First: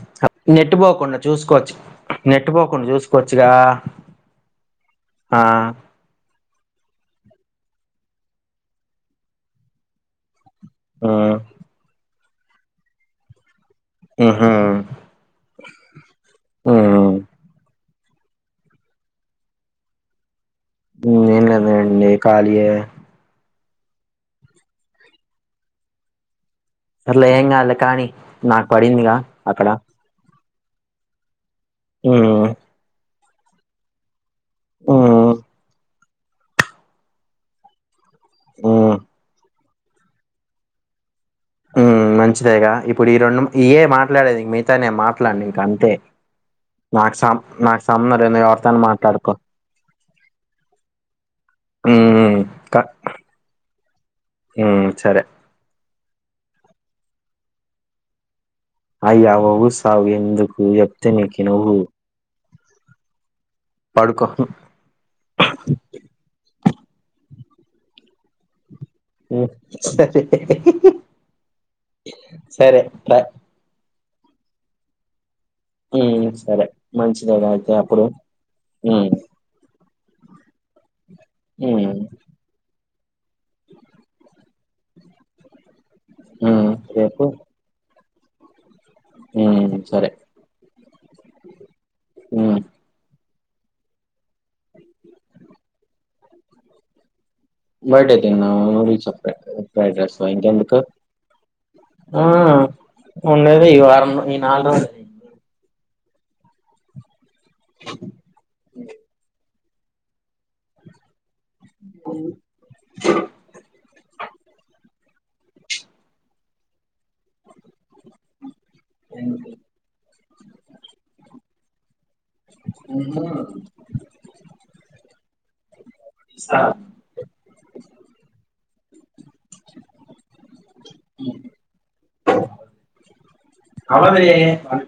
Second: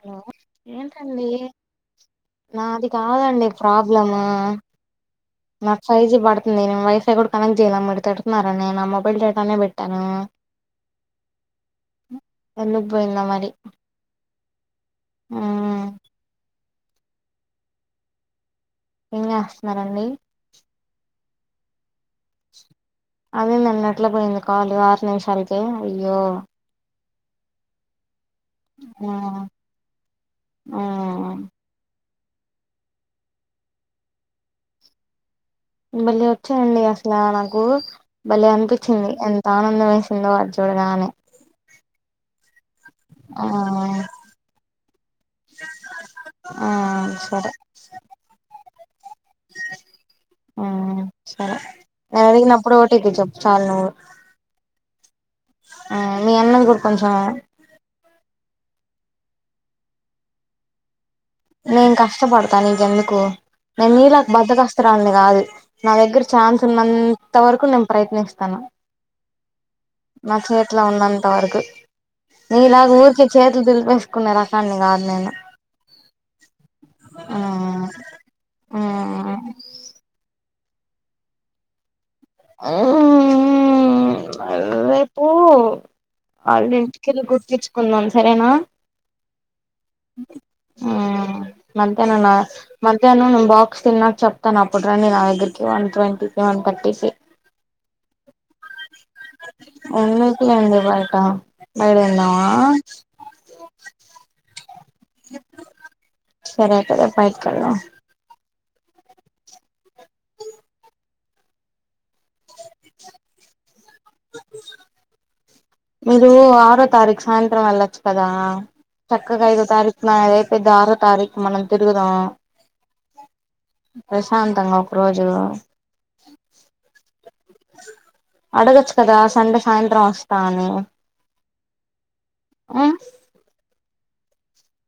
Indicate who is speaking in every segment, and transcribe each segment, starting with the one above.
Speaker 1: Hello
Speaker 2: net పోకుండా
Speaker 1: ఏంటండి
Speaker 2: చూసుకోవచ్చు నెట్ పోకుండా
Speaker 1: నాది కాదండి
Speaker 2: చూసుకోవచ్చుగా
Speaker 1: ప్రాబ్లమ్
Speaker 2: ఆ
Speaker 1: నాకు ఫైవ్ జీ పడుతుంది నేను వైఫ్ కూడా కనెక్ట్ చేయ్యనా మరి తిటడుతున్నారనేే నా మొబైల్ డేటానే పెట్టాను
Speaker 2: ఉ
Speaker 1: ఎందుకు పోయింద మరి
Speaker 2: ఆహా
Speaker 1: మ్మ్
Speaker 2: ఊ
Speaker 1: ఏం జేస్తనారండి
Speaker 2: ఊ ఏమ్ లేదులేండి కాలియే
Speaker 1: నెట్ల పోయింది కాలు ఆరు నిమిషాలకే అయ్యో
Speaker 2: సర్లే ఏంగాద్లే కాణి నాకు పడిందిగా అక్కడ
Speaker 1: ఆ
Speaker 2: ఆ ఆ
Speaker 1: మళ్ళీ వచ్చానండి అసలా నాకు భలే
Speaker 2: ఉ
Speaker 1: అనిపించింది ఎంతా ఆనం లేష్ నిలబడు చూడగానే
Speaker 2: మ్మ్ మంచిదేగా ఇప్పుడు ఈ రెండు
Speaker 1: ఆ
Speaker 2: ఇయ్యే మాట్లాడేది మిగతా నేను మాట్లాడ్నిక అంతే
Speaker 1: ఆ
Speaker 2: నాకు సం నాకు సంమ్మ్ర్ నేన్ ఒస్ తను మాట్లాడు
Speaker 1: ఆ సరే
Speaker 2: ఉ
Speaker 1: నేను అడిగినప్పుడు
Speaker 2: క
Speaker 1: ఓ టీ పి చెప్పు చాలు నువ్వు
Speaker 2: ఉ సరే
Speaker 1: ఆ మీ అన్నయ కూడా కొంచం
Speaker 2: అయి అవ్వవు సావు ఎందుకు చెప్
Speaker 1: నేన్ కష్టపడతా నీకెందుకు నేన్ నీలా
Speaker 2: పడుకో
Speaker 1: బద్దకస్తురాల్ని కాదు నా దగ్గర ఛాన్స్ ఉన్నంత తవరకు నేను ప్రయత్నిస్తాను
Speaker 2: ఏ
Speaker 1: నా చేతిలో ఉన్నంత వరకు
Speaker 2: సరే
Speaker 1: నీలాగ
Speaker 2: సరే
Speaker 1: ఊరికే చేతులు దూల్పేస్క్ కున్న రకాన్ని కాదు నేను
Speaker 2: మ్మ్ సరే మంచిదేగా అయితే
Speaker 1: ఆ
Speaker 2: అప్పుడు మ్మ్
Speaker 1: ఆ రేపూ
Speaker 2: హ్మ్
Speaker 1: అళ్ళ ఇంటికెళ్ళి
Speaker 2: రేపు
Speaker 1: గుర్తేచుకుందాం సరేనా
Speaker 2: హ్మ్ సరే
Speaker 1: మ్మ్ మధ్యాహ్నం నా
Speaker 2: హ్మ్
Speaker 1: మధ్యాహ్నం బాక్స్ తిన్నాక చప్ తను అప్పుడు రాని నా దగ్గరికి వన్ ట్వంటీ ఏమన్ కట్టిసే
Speaker 2: బయట అయితే నా వొడిచ్ తప్పే [unintelligible]
Speaker 1: ఎందుకులేండి
Speaker 2: ఇంకెందుకు
Speaker 1: బయట బయట తిందామా సరే పరా పైక్కదా
Speaker 2: అ అ
Speaker 1: మీరు ఆరో తారీక్ సాయంత్రం ఎళ్ళొచ్చు కదా చక్కగా ఐదో తారీఖు మద్ అదైపోయిది ఆరో తారీఖు మనం తిరుగుదాం
Speaker 2: ఉహుం.
Speaker 1: ప్రశాంతంగా ఒక రోజు
Speaker 2: ఇస్తా.
Speaker 1: అడగచ్చ్ కదా సండే సాయంత్రం వస్తాఅని ఉ
Speaker 2: అదే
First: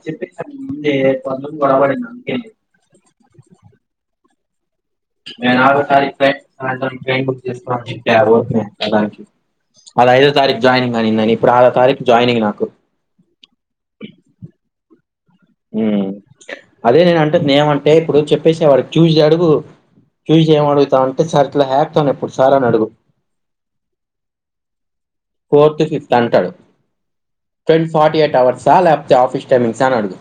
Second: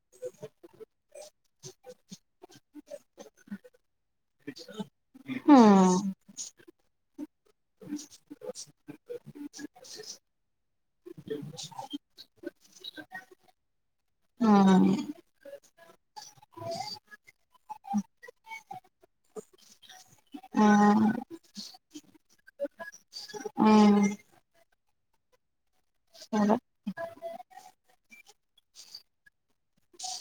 Speaker 2: చెప్పేసాం ముందె ప బరాబర అంతే
Speaker 1: హా
Speaker 2: నేను ఆరో తారీకు పైన సాయంత్రం ట్రైన్ బుక్ చేసిన్నా మళ్ళ ఐదో తారీఖ జాయినింగ్ అని ఇప్పుడు ఆరో తారీఖు జాయినింగ్ నాకు
Speaker 1: మ్మ్
Speaker 2: ఊ అదే నేను అంటుందేమంటే ఇప్పుడు చెప్పేసే వాడికి చూసి అడుగు చూసి ఏమం
Speaker 1: మ్మ్
Speaker 2: అడుగుతావంటే సర్ఇట్ల హ్యాక్ తాను ఎప్పుడు సార్ అని అడుగు
Speaker 1: మ్మ్
Speaker 2: ఫోర్త్ ఫోర్త్ ఫిఫ్త్ అంటాడు
Speaker 1: సరే
Speaker 2: ట్వెంట్ ఫార్టీ ఎయిట్ అవర్స్ సాల ఆప్ ఆఫిస్ టైమింగ్సాఅని అడుగు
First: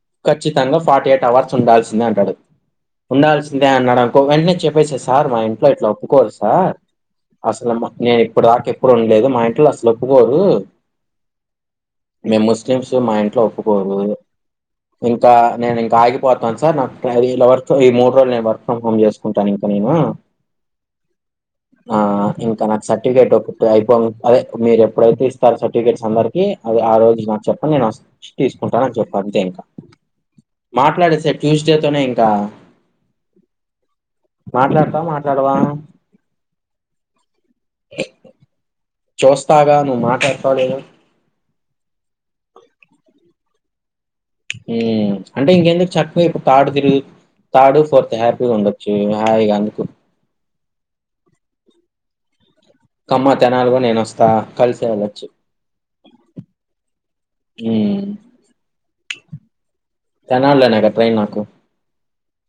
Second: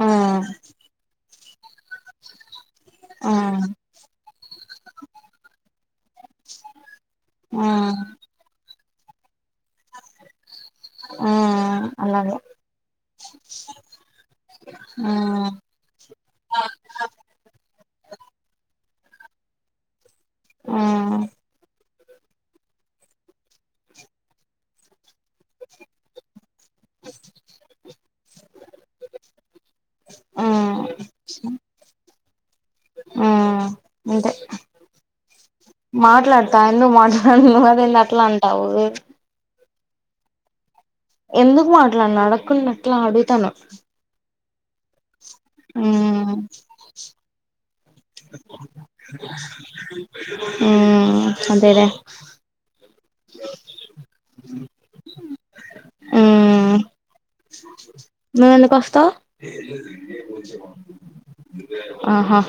Speaker 1: మ్మ్
Speaker 2: ఖచ్చితంగా ఫార్టీ ఎయిట్ అవర్స్ ఉండాల్సిందే అంటడు ఉండాల్సిందే
Speaker 1: మ్మ్
Speaker 2: అన్నాడనుకో వెంటనే చెప్పేసే సార్ మా ఇంట్లో ఇట్లా ఒప్పుకోరు సార్ అసలమ్మా
Speaker 1: మ్మ్
Speaker 2: నేను ఇప్పుడు రాకే ఎప్పుడు ఉండలేదు మా ఇంట్లో అసలోప్పుకోరు
Speaker 1: ఆ అలాగే
Speaker 2: మేము ముస్లిమ్స్ మా ఇంట్లో ఒప్పుకోరు
Speaker 1: ఆ
Speaker 2: ఇంకా నేను ఇంకా ఆగిపోతాను సార్ నాకి అవర్స్ సో ఈ మూడు రోజులు నేనువర్క్ ఫ్రమ్ హోమ్ చేసుకుంటాను ఇంక నేను
Speaker 1: ఆ
Speaker 2: ఆ ఆ ఇంకా నాకు సర్టిఫికేట్ ఒకటే అయిపోతే అదే మీరు ఎప్పుడైతే ఇస్తారో సర్టిఫికేట్స్ అందరి కి అది ఆ రోజు నాకు చెప్పండి నేను వచ్చి తీసుకుంటానని చెప్పాను. అంతే ఇంకా
Speaker 1: ఆ
Speaker 2: మాట్లాడేసేయ్ ట్యూస్డే తోనే ఇం గా
Speaker 1: ఆ అంతే
Speaker 2: మాట్లాడతావా? మాట్లాడవా?
Speaker 1: మాట్లాడతా ఎందుకు మాట్లాడును అది ఏంది అట్లా అంటావు.
Speaker 2: చూస్తాగా నువ్వు మాట్లాడతావో లేదో
Speaker 1: ఎందుకు మాట్లాడను అడకున్న ఎట్లా అడుగుతాను.
Speaker 2: ఊ అంటే ఇంకెందుకు చక్కగా
Speaker 1: మ్మ్
Speaker 2: ఇప్పుడు థర్డు తిరుగు థర్డు ఫోర్త్ త్ హ్యాపీగుండు
Speaker 1: హ్మ్ అదే లే
Speaker 2: కమ్మ తెనాలిగా నేను వస్తా కలిసే వెళ్ళొచ్చు
Speaker 1: నువ్వెందుకొస్తవ్
Speaker 2: తెనాలిలోనేగా ట్రైన్ నాకు.
Speaker 1: ఆహా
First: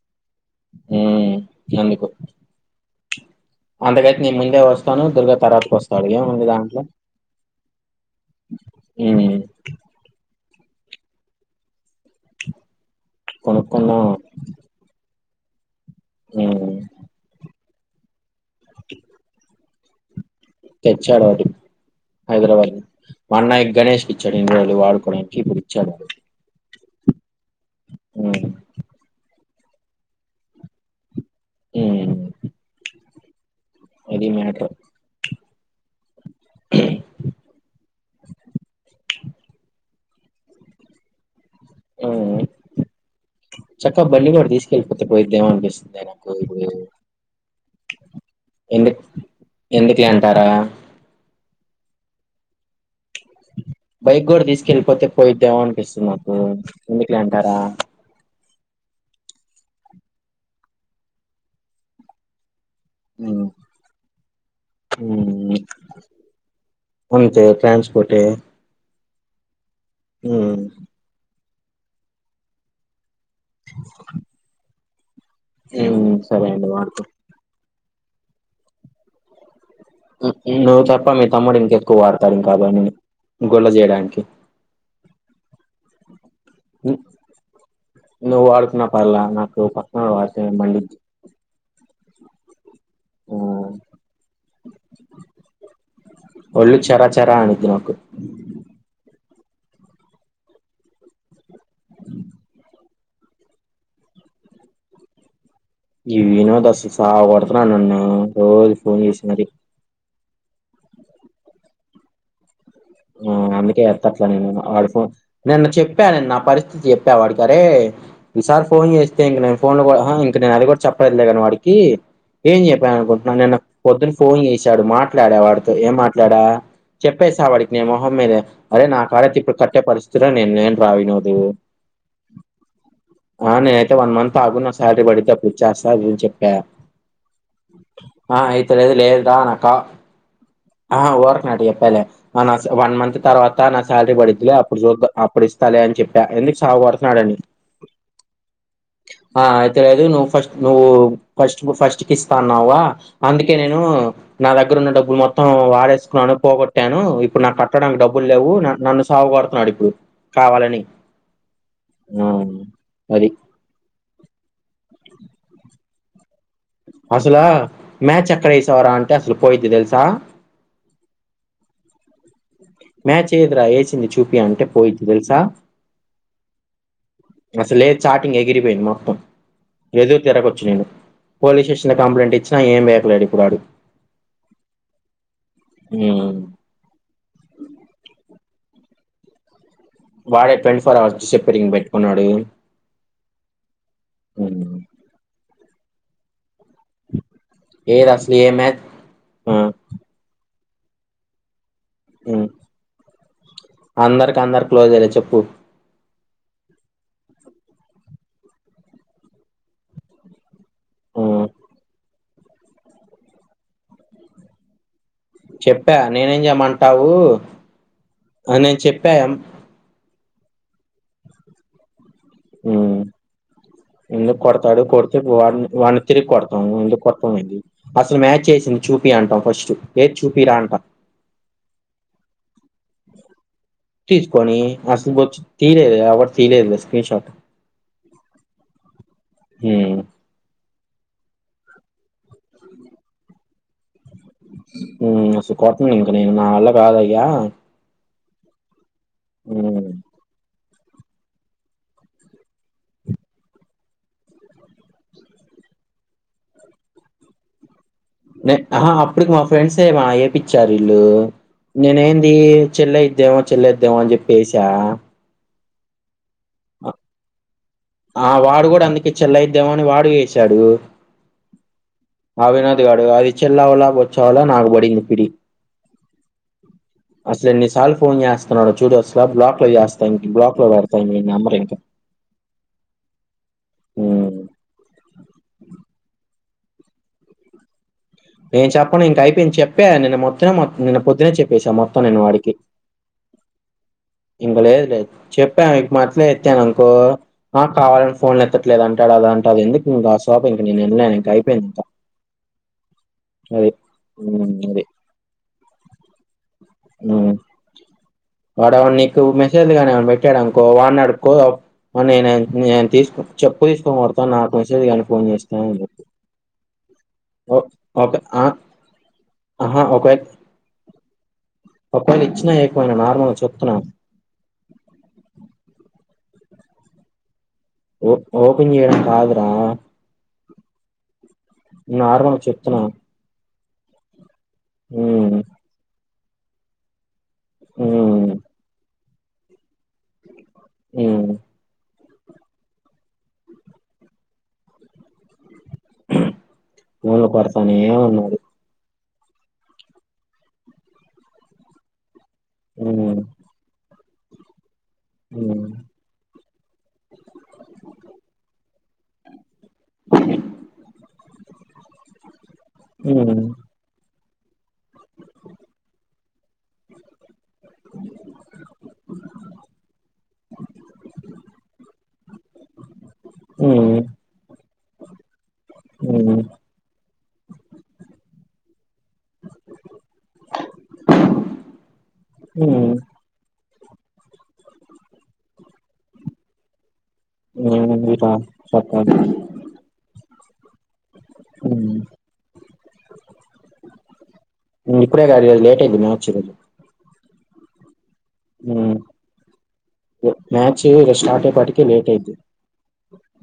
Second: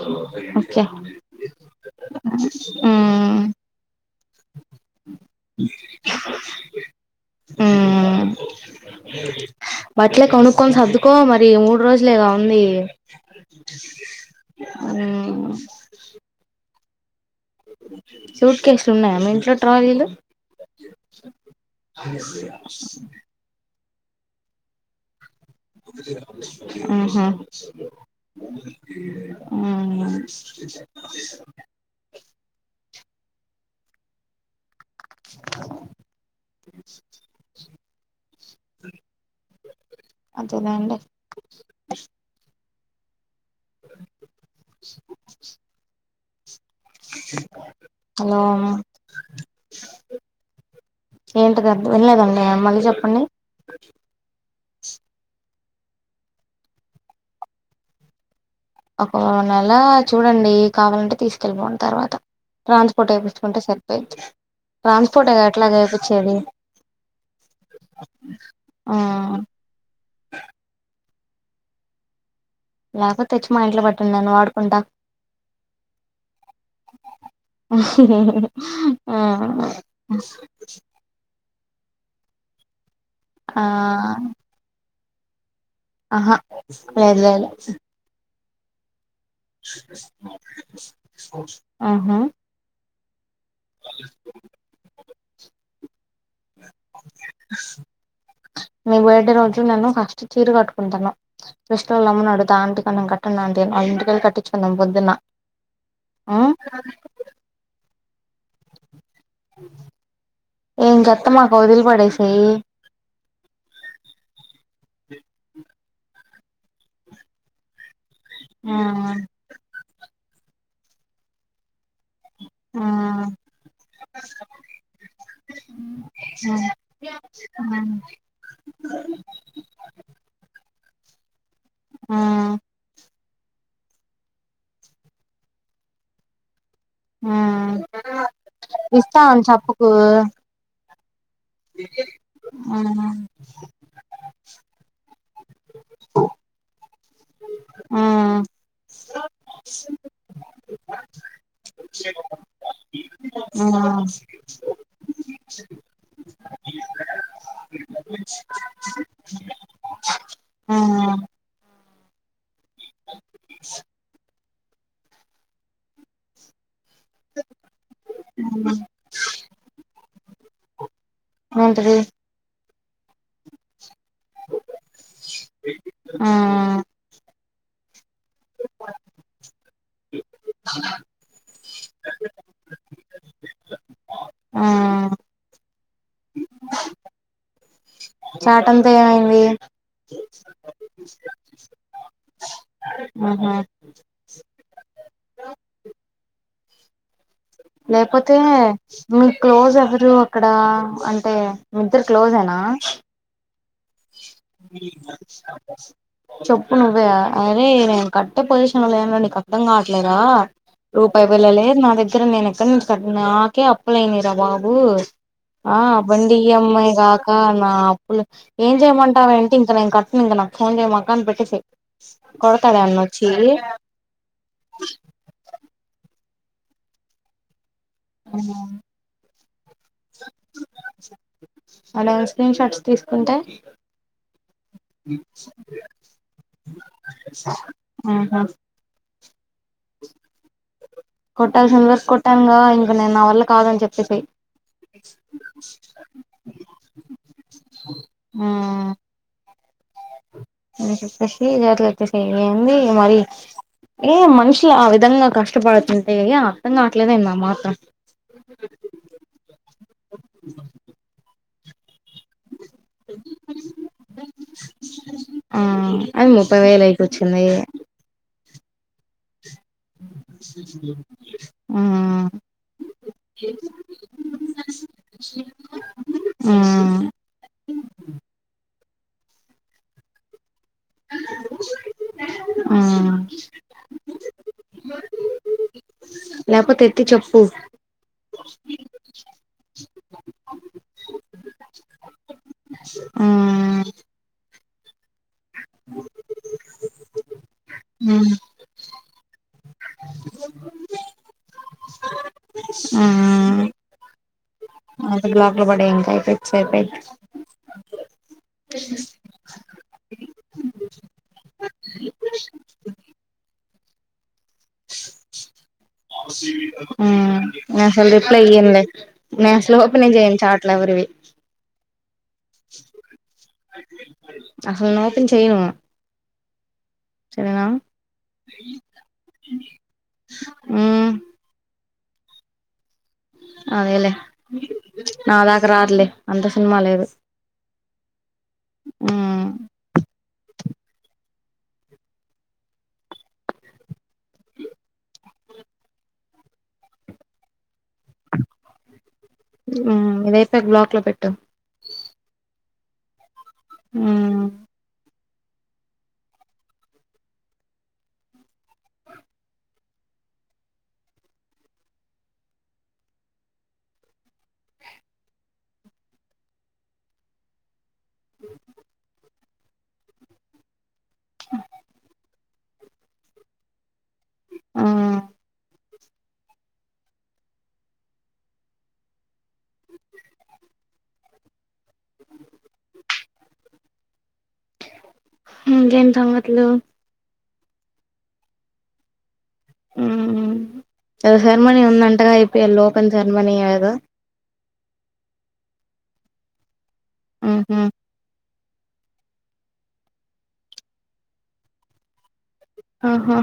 Speaker 1: ఒకే
Speaker 2: హ్మ్. అందుకు.
Speaker 1: హ్మ్
Speaker 2: నీ ముందే వస్ వ‌స్తాను దుర్గ తర్వాత వస్తాడు ఏముంది దాంట్లో ల [inaudible] హ్మ్
Speaker 1: బట్లే కొనుక్కోని సర్దుకో మరి మూడు రోజులేగా ఉంది
Speaker 2: కొనుక్కుందాం
Speaker 1: హ్మ్
Speaker 2: హ్మ్
Speaker 1: సూట్ కేేస్లు ఉన్నాయా మీ ఇంట్లో ట్రాలీలు
Speaker 2: తెచ్చాడు ఒకటి హైదరాబాద్ మా అన్నాయ్ గణేష్ ఇచ్చాడు ఇన్ని రోజులు వాడుకొని
Speaker 1: ఊహూ
Speaker 2: ఉమ్
Speaker 1: స ఊహూ
Speaker 2: హ్మ్ అది మేటరు
Speaker 1: అదే లేండి
Speaker 2: ఓ చక్కగ బండి కూడా తీసుకెళ్ళి పోతే పోయిద్దేమో అనిపిస్తుంది.
Speaker 1: అ
Speaker 2: ఎందు ఎందుకు లే అంటారా
Speaker 1: ఏంటిది వినలేదండి మళ్ళీ చెప్పండి
Speaker 2: బైక్ గూడ తీసుకెళ్ళిపోతే పోయిద్దేమో అన్ పిస్తు మాకు ఎందుకులే అంటారా
Speaker 1: ఒక నెల చూడండి కావాలంటే తీసుకెళ్ళిపోండి తర్వాత ట్రాన్స్పోర్ట్
Speaker 2: ఉమ్
Speaker 1: ఏపించుకుంటే సరిపోయిద్ది. ట్రాన్స్పోర్ట్ అది
Speaker 2: ఉమ్
Speaker 1: ఎట్లాగ ఏపిచ్చేది
Speaker 2: అంతే
Speaker 1: ఆ
Speaker 2: మ్మ్
Speaker 1: లేపో తెచ్ మా ఇంట్లో పెట్టండి నేను వాడుకుంటా
Speaker 2: మ్మ్ సరే అండి వాడుకో
Speaker 1: ఆ
Speaker 2: ను నువ్ చెప్ప మీ తమ్ముడినీ ఎక్కువ వాడతారు ఏమ్ కాదా అండి గొల్ల చేేయడానికి
Speaker 1: ఆహా లేద్ లేదులే
Speaker 2: నువ్ అర్కు నా ప్పర్ళ నాకు పక్కనంలో రాస మండి
Speaker 1: ఆహా [inaudible]
Speaker 2: ఒళ్ళు చెరా చెరా అనిది నోకు
Speaker 1: తు నన్ను ఫస్ట్ చీర కట్టుకుంటన్న ఫస్ట్ లోమ్మని అడుతా ఆంటి కం కట్టండి అంటి అ ఇంటికళ్ళ కట్టించుకుందాం పొద్దున్న
Speaker 2: ఈ వినోద్
Speaker 1: ఆ
Speaker 2: అస్సలు సావ్ కొడుతున్నా నన్ను రోజు పోన్ చేసి మరి
Speaker 1: ఏంకత్త మాకు వదిలి పడేసయి
Speaker 2: ఆ అందుకే ఎత్తట్లా నేను ఆడు పోన్ నిన్న చెప్ చెప్పానిన్న నా పరిస్థితి చెప్పా వాడికరే వి సార్
Speaker 1: ఆ
Speaker 2: ఫోన్ చేస్తే ఇంక నే ఫోన్ లో కూడా ఆహా ఇ ఇంక నేను అది కూడా చెప్పలే కానీ వాడికి ఏం చెప్పాను అనుకుంటున్నా నిన్న పొద్దున ఫోన్ చేసాడు మాట్లాడా వాడితో ఏం మాట్లాడా
Speaker 1: ఆ
Speaker 2: చెప్పేసా వాడి నిమోహం మీదే అరే నా కాడే ఇప్పుడు కట్టే పరిస్థితిలో నేను లేను రా వినోదు
Speaker 1: ఆ
Speaker 2: ఆ నేన అయితే వన్ మంత్ ఆగు న శాలరీ పడితే అప్ ఇచ్చేస్తా అని చెప్పా
Speaker 1: ఆ
Speaker 2: ఆ ఇతులేదు
Speaker 1: ఇస్తాను
Speaker 2: లేదుడాానకా
Speaker 1: చప్పుకు
Speaker 2: ఆహా ఊరక్ అడిప్పలే ఆ న స వన్ మంత్ తర్వాత నా శాలరీ పడిద్లే అప్పుడు చూ అప్పుడు ఇస్తాలే అని చెప్ప ఎందుకు సావ్ న్నాడని
Speaker 1: ఆ
Speaker 2: అయితే లేదు నువ్వు ఫస్ట్ నువ్వు ఫస్ట్ ఫస్ట్ కి ఇస్తా అన్నావు గా అందుకే
Speaker 1: ఆ
Speaker 2: నేను నా దగ్గర ఉన్న డబ్బులు మొత్తం వాడేసుకున్నాను పోగొట్టాను ఇప్పుడు నాకు కట్టడానికి డబ్బులు లేవు. నాక్ నన్ను సావ గొడుతున్నాడు ఇప్పుడు
Speaker 1: ఆ
Speaker 2: కావాలని మ్మ్ అది అసలా మ్యాచ్ ఎక్కడేసావురా అంటే అసలు పోయిద్ది తెలుసా
Speaker 1: ఏంటిది
Speaker 2: మ్యాచ్ ఏదిరా ఏసి ది చూపి అంటే పోయిద్ది తెలుసా
Speaker 1: ఆ
Speaker 2: అసలే చాటింగ్ ఎగిరిపోయింది మొత్తం ఎదురు తిరగొచ్చు నేను పోలీస్ స్టేషన్ లో కంప్లైంట్ ఇచ్చినా ఏం పీకలేడు కురాడు
Speaker 1: ఆ
Speaker 2: హ్మ్
Speaker 1: చాటంతా ఏమైంది
Speaker 2: వాడే ట్వంటీ ఫోర్ అవర్స్ చెపరింగ్ పెట్టుకున్నాడు.
Speaker 1: ఆహా
Speaker 2: హ్మ్. ఏదసలు
Speaker 1: లేపోతే
Speaker 2: ఏ మ్యాచ్
Speaker 1: మీకు
Speaker 2: ఆ!
Speaker 1: క్లోజ్ ఎవరు అక్క్ డా అంటే మీ ఇద్దరు
Speaker 2: హ్మ్.
Speaker 1: క్లోజేనా
Speaker 2: అందరికి అందరు క్లోజేలే చెప్పు
Speaker 1: చెప్పు నువ్వే అరే నేను కట్టే పొజిషన్ లో లేను రా నీకర్దం కాట్లేదా రూపాయి
Speaker 2: హ్మ్.
Speaker 1: బిళ్లలేదు నాదగ్ ఇక్కడ నేను ఎక్కడ నుంచి కట్టను నాకే అప్పులు అయినరా బాబు ఆ
Speaker 2: చెప్పా
Speaker 1: బండి
Speaker 2: నేనేం
Speaker 1: ఈ ఎం ఐ
Speaker 2: చేయమంటావు?
Speaker 1: కాకా నా అప్పులు
Speaker 2: అని
Speaker 1: ఏం
Speaker 2: నేను చెప్పా.
Speaker 1: చేయమంటావేంటి ఇంక నేను కట్టను ఇంక ఫోన్ చేయమాక అని పెట్టేసెయ్.
Speaker 2: హ్మ్ ఎందుకు కొడతాడు కొడితే వాడినే వాడిని తిరిగి కొడతాం ఎందుకు కొట్టం ఏంది అసలు మ్యాచ్ చేసింది చూపి అంటాం ఫస్ట్ ఏది చూపి రా అంటా
Speaker 1: ఉంట
Speaker 2: తీసుకోని అసలు వచ్చి తీయలేదు కాబట్టి తీయలేదులే స్క్రీన్ షాట్
Speaker 1: ఆహా
Speaker 2: హ్మ్
Speaker 1: కొట్టాల్సినంతవరకు కొట్టానుగా ఇంక నేను నా వల్ల కాదని చెప్పేసేయ్.
Speaker 2: మ్మ్ స కొట్నింక నా వళ్ళ కాద అయ
Speaker 1: ఆ
Speaker 2: మ్మ్
Speaker 1: అని చెప్పేసి ఇది అట్లచ్చేసి ఏంది మరి ఏ మనుషులు ఆ విధంగా కష్టపడుతుంటే అర్థం కావట్లేదంది ఆ మాత్రం
Speaker 2: నెట్ న ఆహా అప్పడికి మా ఫ్రెండ్స్ ఏమ ఏపిచ్చారు ఇల్లు నేనేం మ్మ్ చెల్ అయిద్దెమో చెల్ అయిద్దెమో చెప్పేసా
Speaker 1: అవి ముప్పై వేలు అయిక వచ్చింది
Speaker 2: క అందుకి చెల్లయి దమని వాడు వేసాడు
Speaker 1: మ్మ్
Speaker 2: అ వినోద్ గాడు అది చెల్లవళ వోచ్చా ఆవళ్ళ నాకు పడింది పిడి
Speaker 1: ఆ
Speaker 2: అసల ఏన్నిసార్లు ఫోన్ చేస్తున్నాడో చూడు వస్ స బ్లాక్లై చేస్తా ఇంక్ బ్లాక్ ఇతా నమరంకా
Speaker 1: మ్మ్ లేపోతే ఎత్తి చెప్పు
Speaker 2: నేను చెప్పను ఇంక అయిపోయింది చెప్పా నిన్న మొత్తం నిన్న పొద్దునే చెప్పేసా మొత్తం నేను వాడికి
Speaker 1: మ్మ్
Speaker 2: ఇంక లేద్ లేద్ చెప్పా మీకు మాట్లే ఇచ్చానుంత పో ఆ కావాలని
Speaker 1: మ్మ్
Speaker 2: ఫోన్ ఎత్తట్లేదు అంటాడు అద అంటే అది ఎందుకు ఇంకా ఆ శాప ఇంక నేను వెళ్ళినను ఇంక అయిపోయింది ఇంకా
Speaker 1: ఆ
Speaker 2: ఉన్ మరి
Speaker 1: అ బ్లాక్ లో పడే ఇంకా అయితే ప పయి
Speaker 2: వాడవ నీకు మెసేజ్లు గని ఎమన్ పెట్టాడ అనుకో వాడినే అడుకో న న చెప్పు తీసుకోన్ కొడ్
Speaker 1: మ్మ్
Speaker 2: ఓ
Speaker 1: నే అసలు
Speaker 2: ఓకే.
Speaker 1: రిప్లై
Speaker 2: ఆ!
Speaker 1: ఇయ్యానులే నేన్ అసలు
Speaker 2: అహా!
Speaker 1: ఓపెనే చేయయను చాట్ల ఎవరివి
Speaker 2: వాళ్ళు ఇచ్చినా ఏకమైైన నార్మల్ చెప్తున్నా
Speaker 1: అసలు నేను ఓపెన్ చేయను సరేనా
Speaker 2: ఓ ఓపెన్ చేయడం కాదురా.
Speaker 1: మ్మ్
Speaker 2: నార్మల్ చెప్తున్నా
Speaker 1: అవేలే
Speaker 2: హ్మ్
Speaker 1: నాదాక రాారులే అంత సినిమా లేదు
Speaker 2: ఓ
Speaker 1: ఆ
Speaker 2: అ మఊళ్ పరతాని ఏ ఉన్నా అది
Speaker 1: ఇదైపో బ్లాక్ లో పెట్టటు
Speaker 2: ఉ
Speaker 1: ఆ
Speaker 2: అ అ
Speaker 1: అ
Speaker 2: అ
Speaker 1: ఆ
Speaker 2: ఉ హ
Speaker 1: ఇంకేం సంగట్లు
Speaker 2: చెప్ప
Speaker 1: ఉ అది సెర్మనీ
Speaker 2: హ్మ్
Speaker 1: ఉందంటగా అయిపోయాాల ఓపెన్ సెర్మనీ అదు
Speaker 2: చెచ్చ
Speaker 1: ఆహ
Speaker 2: మ్యాచ్ స్టార్ట్ అయిప్పటిక లేట్ అయితే
Speaker 1: ఆహో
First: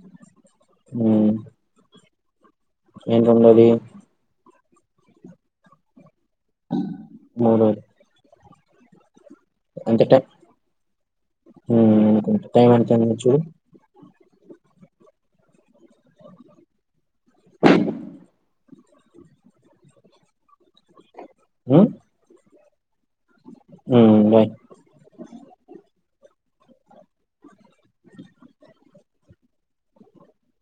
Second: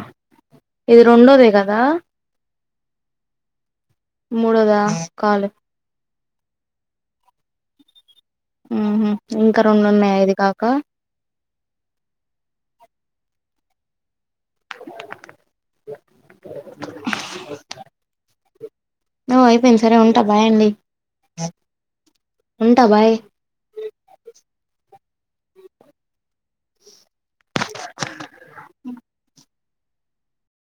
Speaker 1: ఇది రెండోదే కదా
Speaker 2: ఏంటండది
Speaker 1: మూడదా కాలు
Speaker 2: బ
Speaker 1: ఆ ఇంకా రెండు ఉన్నాయి అది కాక
Speaker 2: అనుకుంట టైం అతు చూ
Speaker 1: నువ్ అయిపోయింది సరే ఉంటా బాయండి
Speaker 2: అ
Speaker 1: ఉంటా బాయ్
Speaker 2: ఉ బాయ్
Speaker 1: అ